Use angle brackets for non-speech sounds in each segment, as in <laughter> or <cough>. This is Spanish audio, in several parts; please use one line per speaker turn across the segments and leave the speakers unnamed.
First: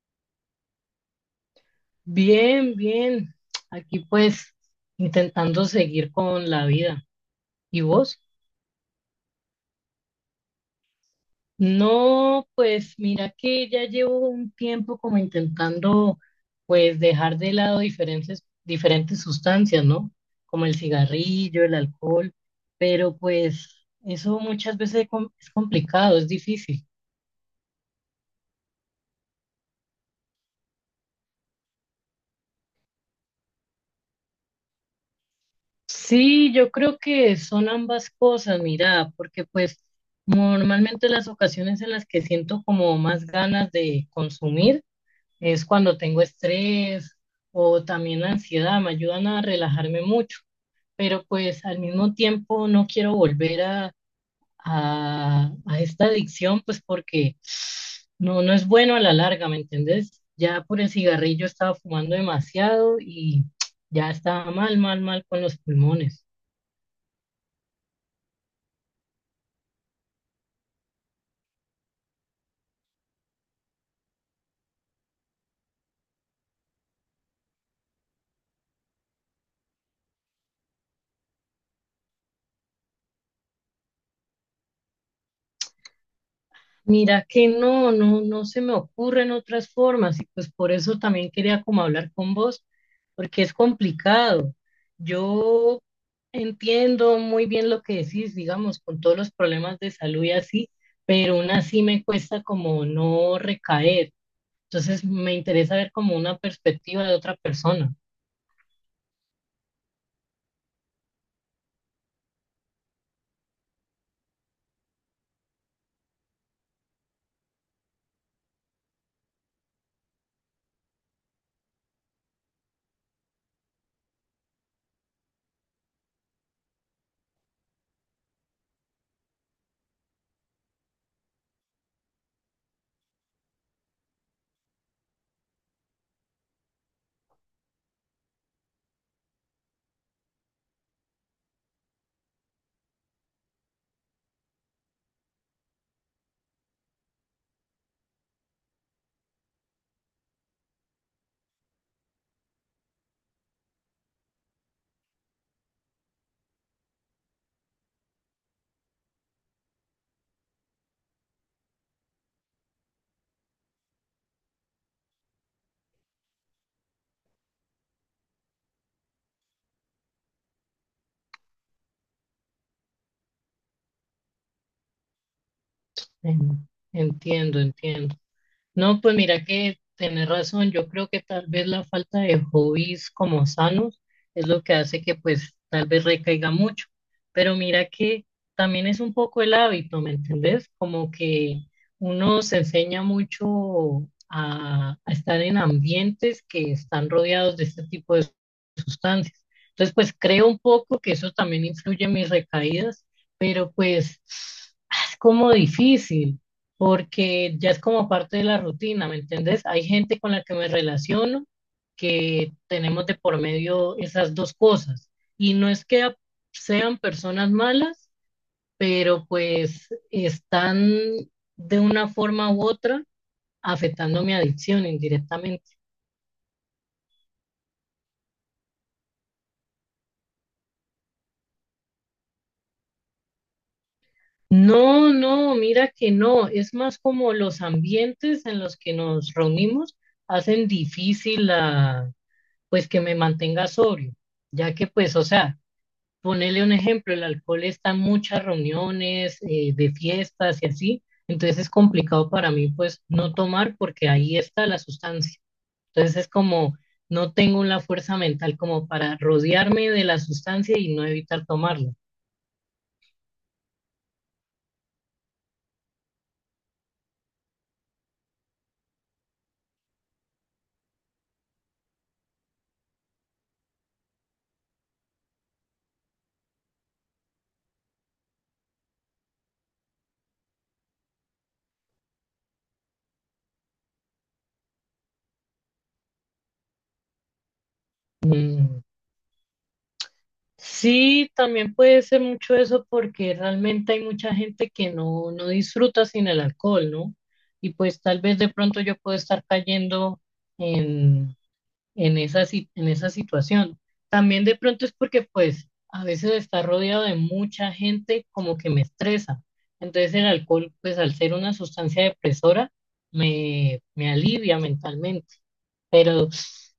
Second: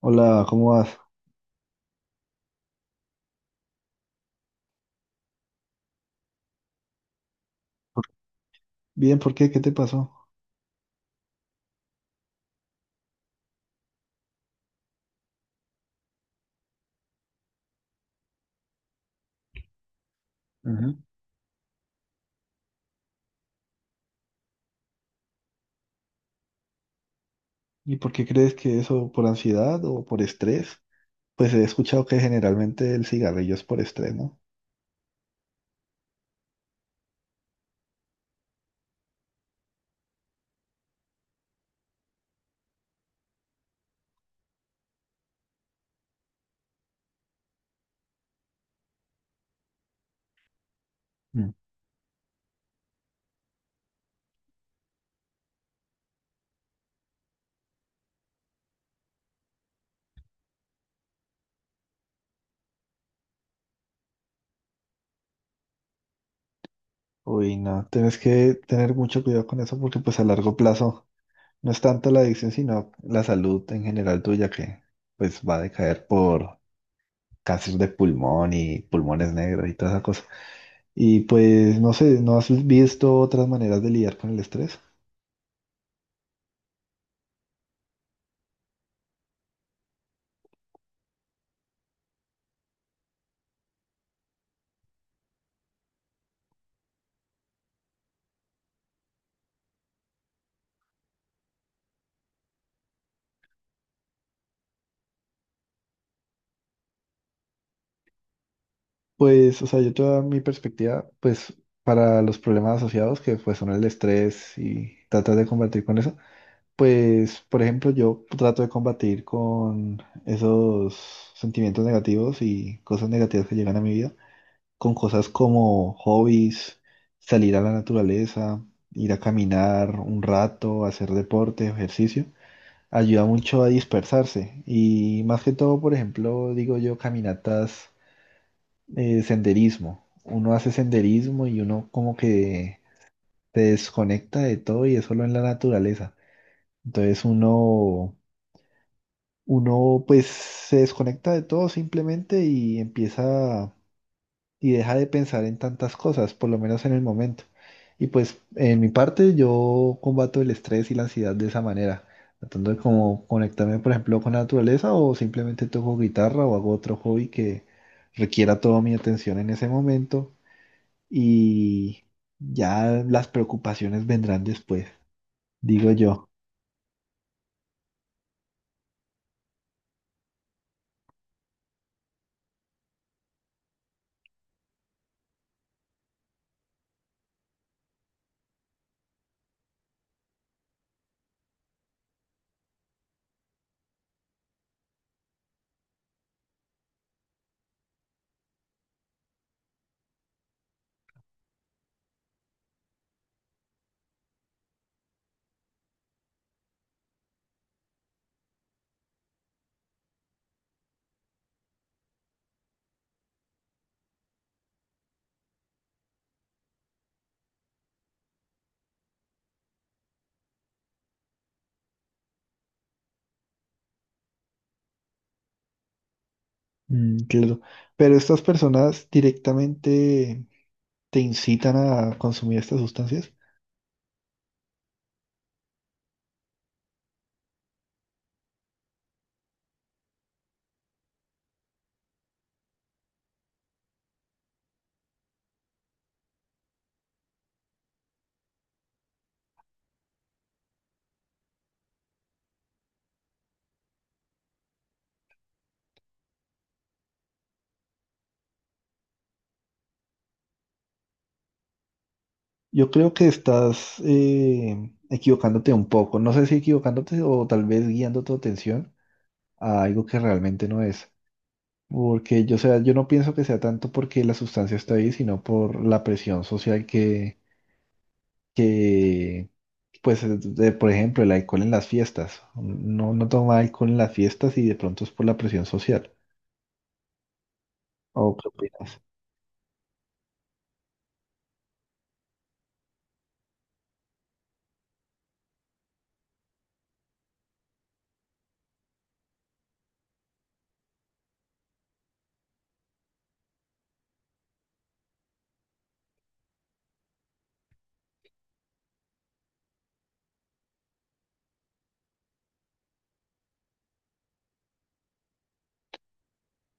Hola, ¿cómo vas?
Bien, bien. Aquí pues intentando seguir con la vida. ¿Y vos?
Bien, ¿por qué? ¿Qué te pasó?
No, pues mira que ya llevo un tiempo como intentando pues dejar de lado diferentes sustancias, ¿no? Como el
Ujú.
cigarrillo, el alcohol, pero pues eso muchas veces es complicado, es difícil.
¿Y por qué crees que eso por ansiedad o por estrés? Pues he escuchado que generalmente el cigarrillo es por estrés, ¿no?
Sí, yo creo que son ambas cosas, mira, porque pues normalmente las ocasiones en las que siento como más ganas de consumir es cuando tengo estrés o también ansiedad, me ayudan a relajarme mucho, pero
Mm.
pues al mismo tiempo no quiero volver a esta adicción, pues porque no es bueno a la larga, ¿me entendés? Ya por el cigarrillo estaba fumando demasiado y <tsk> ya estaba mal, mal, mal con los pulmones.
Uy, no, tienes que tener mucho cuidado con eso porque pues a largo plazo no es tanto la adicción, sino la salud en general tuya que pues va a decaer por cáncer de pulmón y pulmones negros y toda esa cosa. Y pues no sé, ¿no has visto otras maneras de lidiar con el estrés?
Mira que no se me ocurren otras formas y pues por eso también quería como hablar con vos, porque es complicado. Yo entiendo muy bien lo que decís, digamos, con todos los problemas de salud y así, pero aún así me cuesta como no recaer. Entonces me interesa ver como una perspectiva de otra persona.
Pues, o sea, yo toda mi perspectiva, pues, para los problemas asociados, que pues son el estrés y tratas de combatir con eso, pues, por ejemplo, yo trato de combatir con esos sentimientos negativos y cosas negativas que llegan a mi vida, con cosas como hobbies, salir a la naturaleza, ir a caminar un rato, hacer deporte, ejercicio, ayuda mucho a dispersarse y más que todo, por ejemplo, digo yo, caminatas, senderismo. Uno hace senderismo y uno como que se desconecta de todo y es solo en la naturaleza. Entonces uno pues se desconecta de todo simplemente y empieza y deja de pensar en tantas cosas, por lo menos en el momento. Y pues en mi parte yo combato el estrés y la ansiedad de esa manera, tratando de como conectarme por ejemplo con la naturaleza o simplemente toco guitarra o hago otro hobby que requiera toda mi atención en ese momento y ya las preocupaciones vendrán después, digo yo.
Entiendo, entiendo. No, pues mira que tenés razón. Yo creo que tal vez la falta de hobbies como sanos es lo que hace que pues tal vez recaiga mucho. Pero mira que también es un poco el hábito, ¿me entendés? Como que uno se enseña mucho a estar en ambientes que están rodeados de este tipo de sustancias. Entonces, pues creo un poco que eso también influye en mis recaídas, pero pues es como difícil porque ya es como parte de la rutina, ¿me entendés? Hay gente con la que me relaciono que tenemos de por medio esas dos cosas. Y no es que sean personas malas, pero pues están de una forma u otra afectando mi adicción indirectamente.
Mm, claro. Pero estas personas directamente te incitan a consumir estas sustancias.
No, mira que no, es más como los ambientes en los que nos reunimos hacen difícil la, pues que me mantenga sobrio, ya que pues, o sea, ponerle un ejemplo, el alcohol está en muchas reuniones, de fiestas y así, entonces es complicado para mí pues no tomar porque ahí está la sustancia. Entonces es como no tengo la fuerza mental como para rodearme de la sustancia y no evitar tomarla.
Yo creo que estás equivocándote un poco. No sé si equivocándote o tal vez guiando tu atención a algo que realmente no es. Porque yo, o sea, yo no pienso que sea tanto porque la sustancia está ahí, sino por la presión social que, pues, por ejemplo, el alcohol en las fiestas. No, no toma alcohol en las fiestas y de pronto es por la presión social. ¿O qué
Mm,
opinas?
sí, también puede ser mucho eso porque realmente hay mucha gente que no disfruta sin el alcohol, ¿no? Y pues tal vez de pronto yo puedo estar cayendo en, en esa, si- en esa situación. También de pronto es porque pues a veces estar rodeado de mucha gente como que me estresa. Entonces el alcohol pues al ser una sustancia depresora me alivia mentalmente. Pero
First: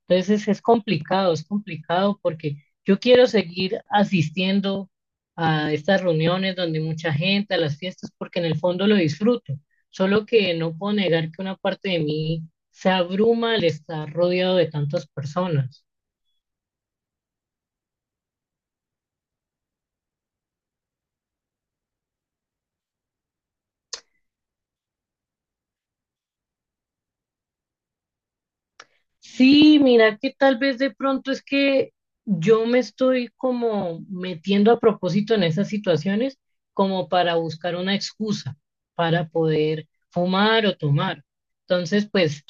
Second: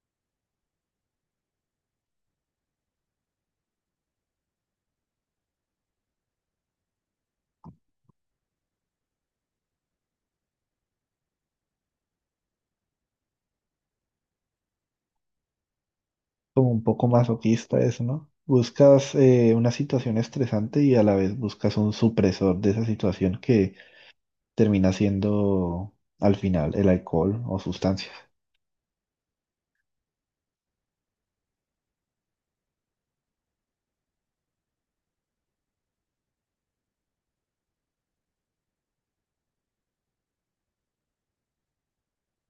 entonces es complicado porque yo quiero seguir asistiendo a estas reuniones donde hay mucha gente, a las fiestas, porque en el fondo lo disfruto. Solo que no puedo negar que una parte de mí se abruma al estar rodeado de tantas personas.
Como un poco masoquista eso, ¿no? Buscas una situación estresante y a la vez buscas un supresor de esa situación que termina siendo al final el alcohol o sustancias.
Sí, mira que tal vez de pronto es que yo me estoy como metiendo a propósito en esas situaciones como para buscar una excusa para poder fumar o tomar. Entonces, pues,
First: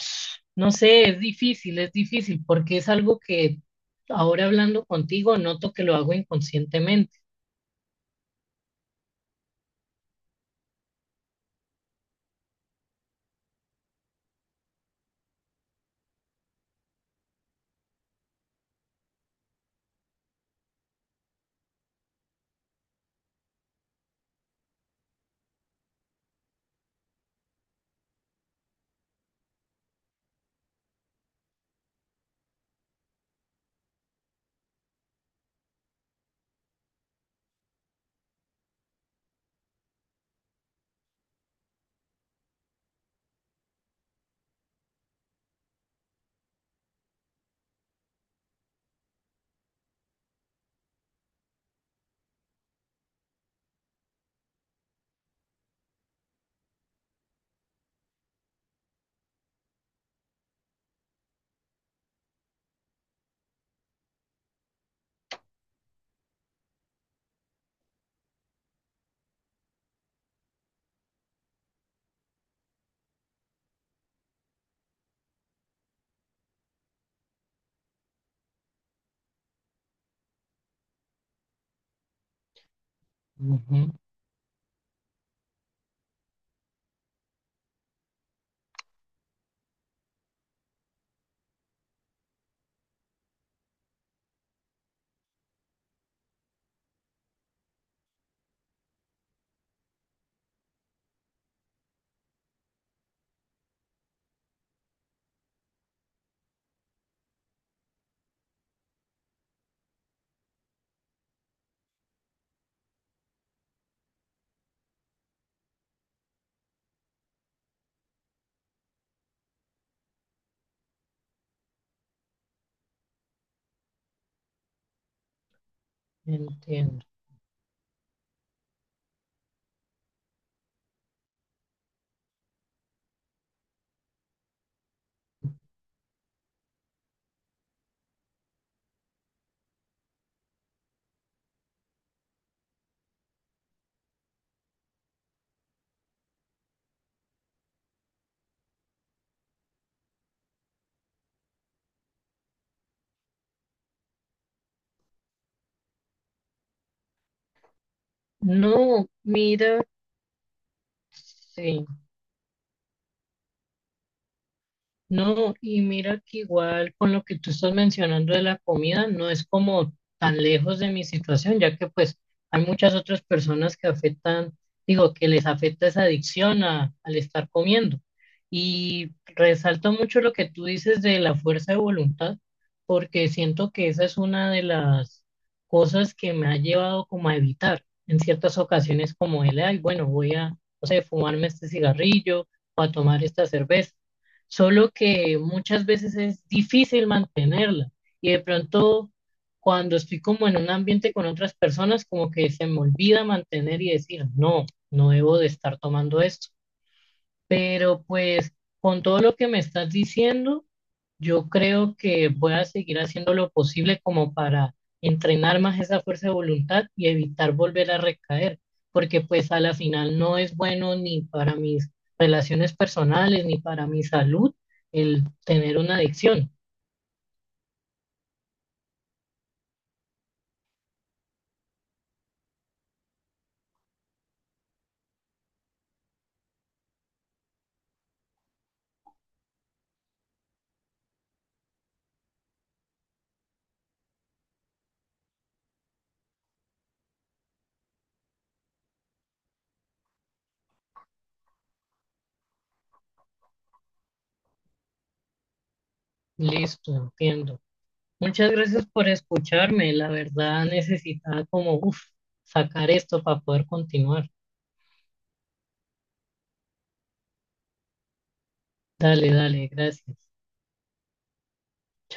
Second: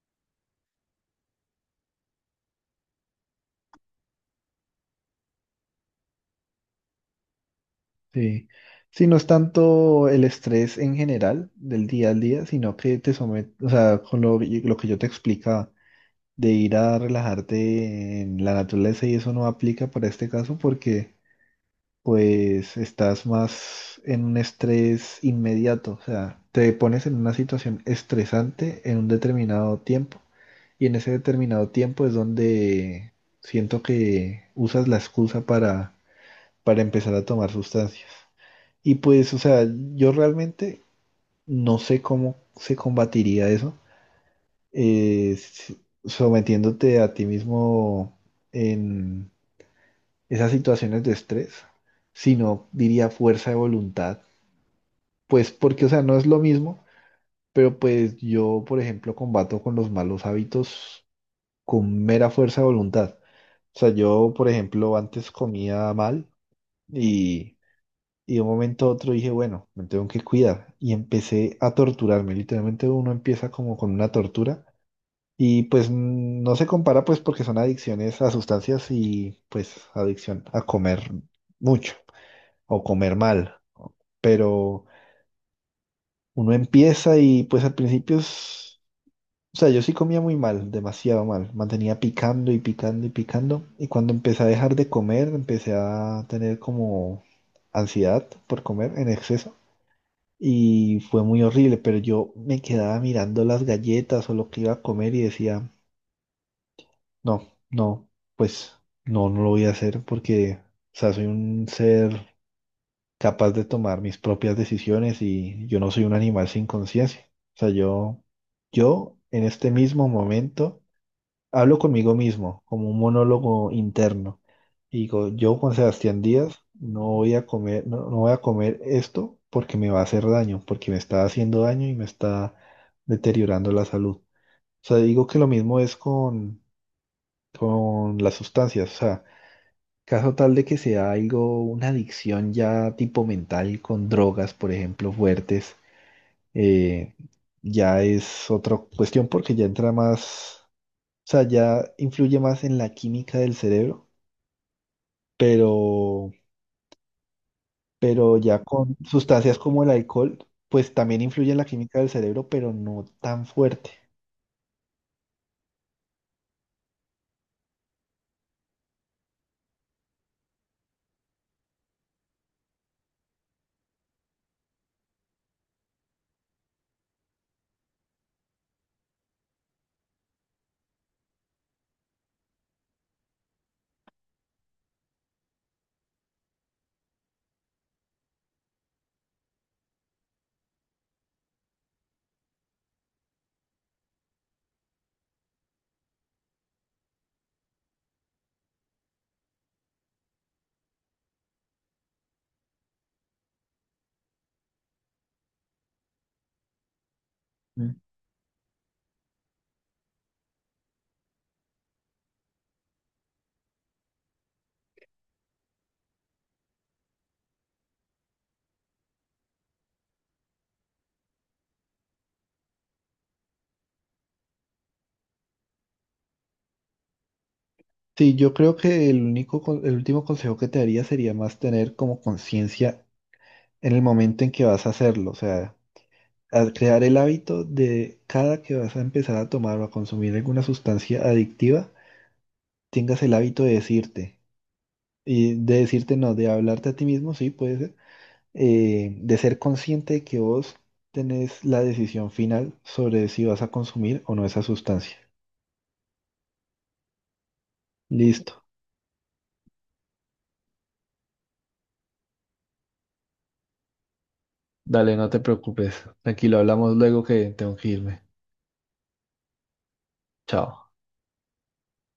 no sé, es difícil porque es algo que ahora hablando contigo noto que lo hago inconscientemente.
Sí. Sí, no es tanto el estrés en general del día al día, sino que te somete, o sea, con lo que yo te explica de ir a relajarte en la naturaleza y eso no aplica para este caso porque pues estás más en un estrés inmediato, o sea, te pones en una situación estresante en un determinado tiempo y en ese determinado tiempo es donde siento que usas la excusa para empezar a tomar sustancias. Y pues, o sea, yo realmente no sé cómo se combatiría eso eh, s- sometiéndote a ti mismo en esas situaciones de estrés, sino diría fuerza de voluntad. Pues porque, o sea, no es lo mismo, pero pues yo, por ejemplo, combato con los malos hábitos con mera fuerza de voluntad. O sea, yo, por ejemplo, antes comía mal y, y de un momento a otro dije, bueno, me tengo que cuidar. Y empecé a torturarme. Literalmente uno empieza como con una tortura. Y pues no se compara pues porque son adicciones a sustancias y pues adicción a comer mucho o comer mal.
Ujú,
Pero uno empieza y pues al principio es... O sea, yo sí comía muy mal, demasiado mal. Mantenía picando y picando y picando. Y cuando empecé a dejar de comer, empecé a tener como ansiedad por comer en exceso. Y fue muy horrible, pero yo me quedaba mirando las galletas o lo que iba a comer y decía... No, no, pues no lo voy a hacer porque, o sea, soy un ser capaz de tomar mis propias decisiones y yo no soy un animal sin conciencia. O sea, yo en este mismo momento hablo conmigo mismo como un monólogo interno y digo, yo Juan Sebastián Díaz no
entiendo.
voy a comer, no voy a comer esto porque me va a hacer daño, porque me está haciendo daño y me está deteriorando la salud. O sea, digo que lo mismo es con las sustancias. O sea, caso tal de que sea algo, una adicción ya tipo mental con drogas, por ejemplo, fuertes, eh, ya es otra cuestión porque ya entra más, o sea, ya influye más en la química del cerebro, pero, pero ya con
No,
sustancias como
mira,
el alcohol, pues también influye en la
sí.
química del cerebro, pero no tan fuerte.
No, y mira que igual con lo que tú estás mencionando de la comida, no es como tan lejos de mi situación, ya que pues hay muchas otras personas que afectan, digo, que les afecta esa adicción al estar comiendo. Y resalto mucho lo que tú dices de la fuerza de voluntad, porque siento que esa es una de las cosas que me ha llevado como a evitar en ciertas ocasiones como el, ay, bueno, voy a, no sé, fumarme este cigarrillo o a tomar esta cerveza, solo que muchas veces es difícil mantenerla y de pronto cuando estoy como en un ambiente con otras personas, como que se me olvida mantener y decir, no, no debo de estar tomando esto.
¿Mm?
Pero pues con todo lo que me estás diciendo, yo creo que voy a seguir haciendo lo posible como para entrenar más esa fuerza de voluntad y evitar volver a recaer, porque pues a la final no es bueno ni para mis relaciones personales ni para mi salud el tener una adicción.
Sí, yo creo que el único, el último consejo que te daría sería más tener como conciencia en el momento en que vas a hacerlo, o sea, a crear el hábito de cada que vas a empezar a tomar o a consumir alguna sustancia adictiva, tengas el hábito de decirte, y de decirte no, de hablarte a ti mismo, sí, puede ser, de ser consciente de que vos tenés la decisión final sobre si vas a consumir o no esa sustancia.
Listo, entiendo. Muchas
Listo.
gracias por escucharme. La verdad necesitaba como uf, sacar esto para poder continuar.
Dale, no te preocupes. Tranquilo, hablamos luego que tengo que irme.
Dale, dale, gracias.
Chao.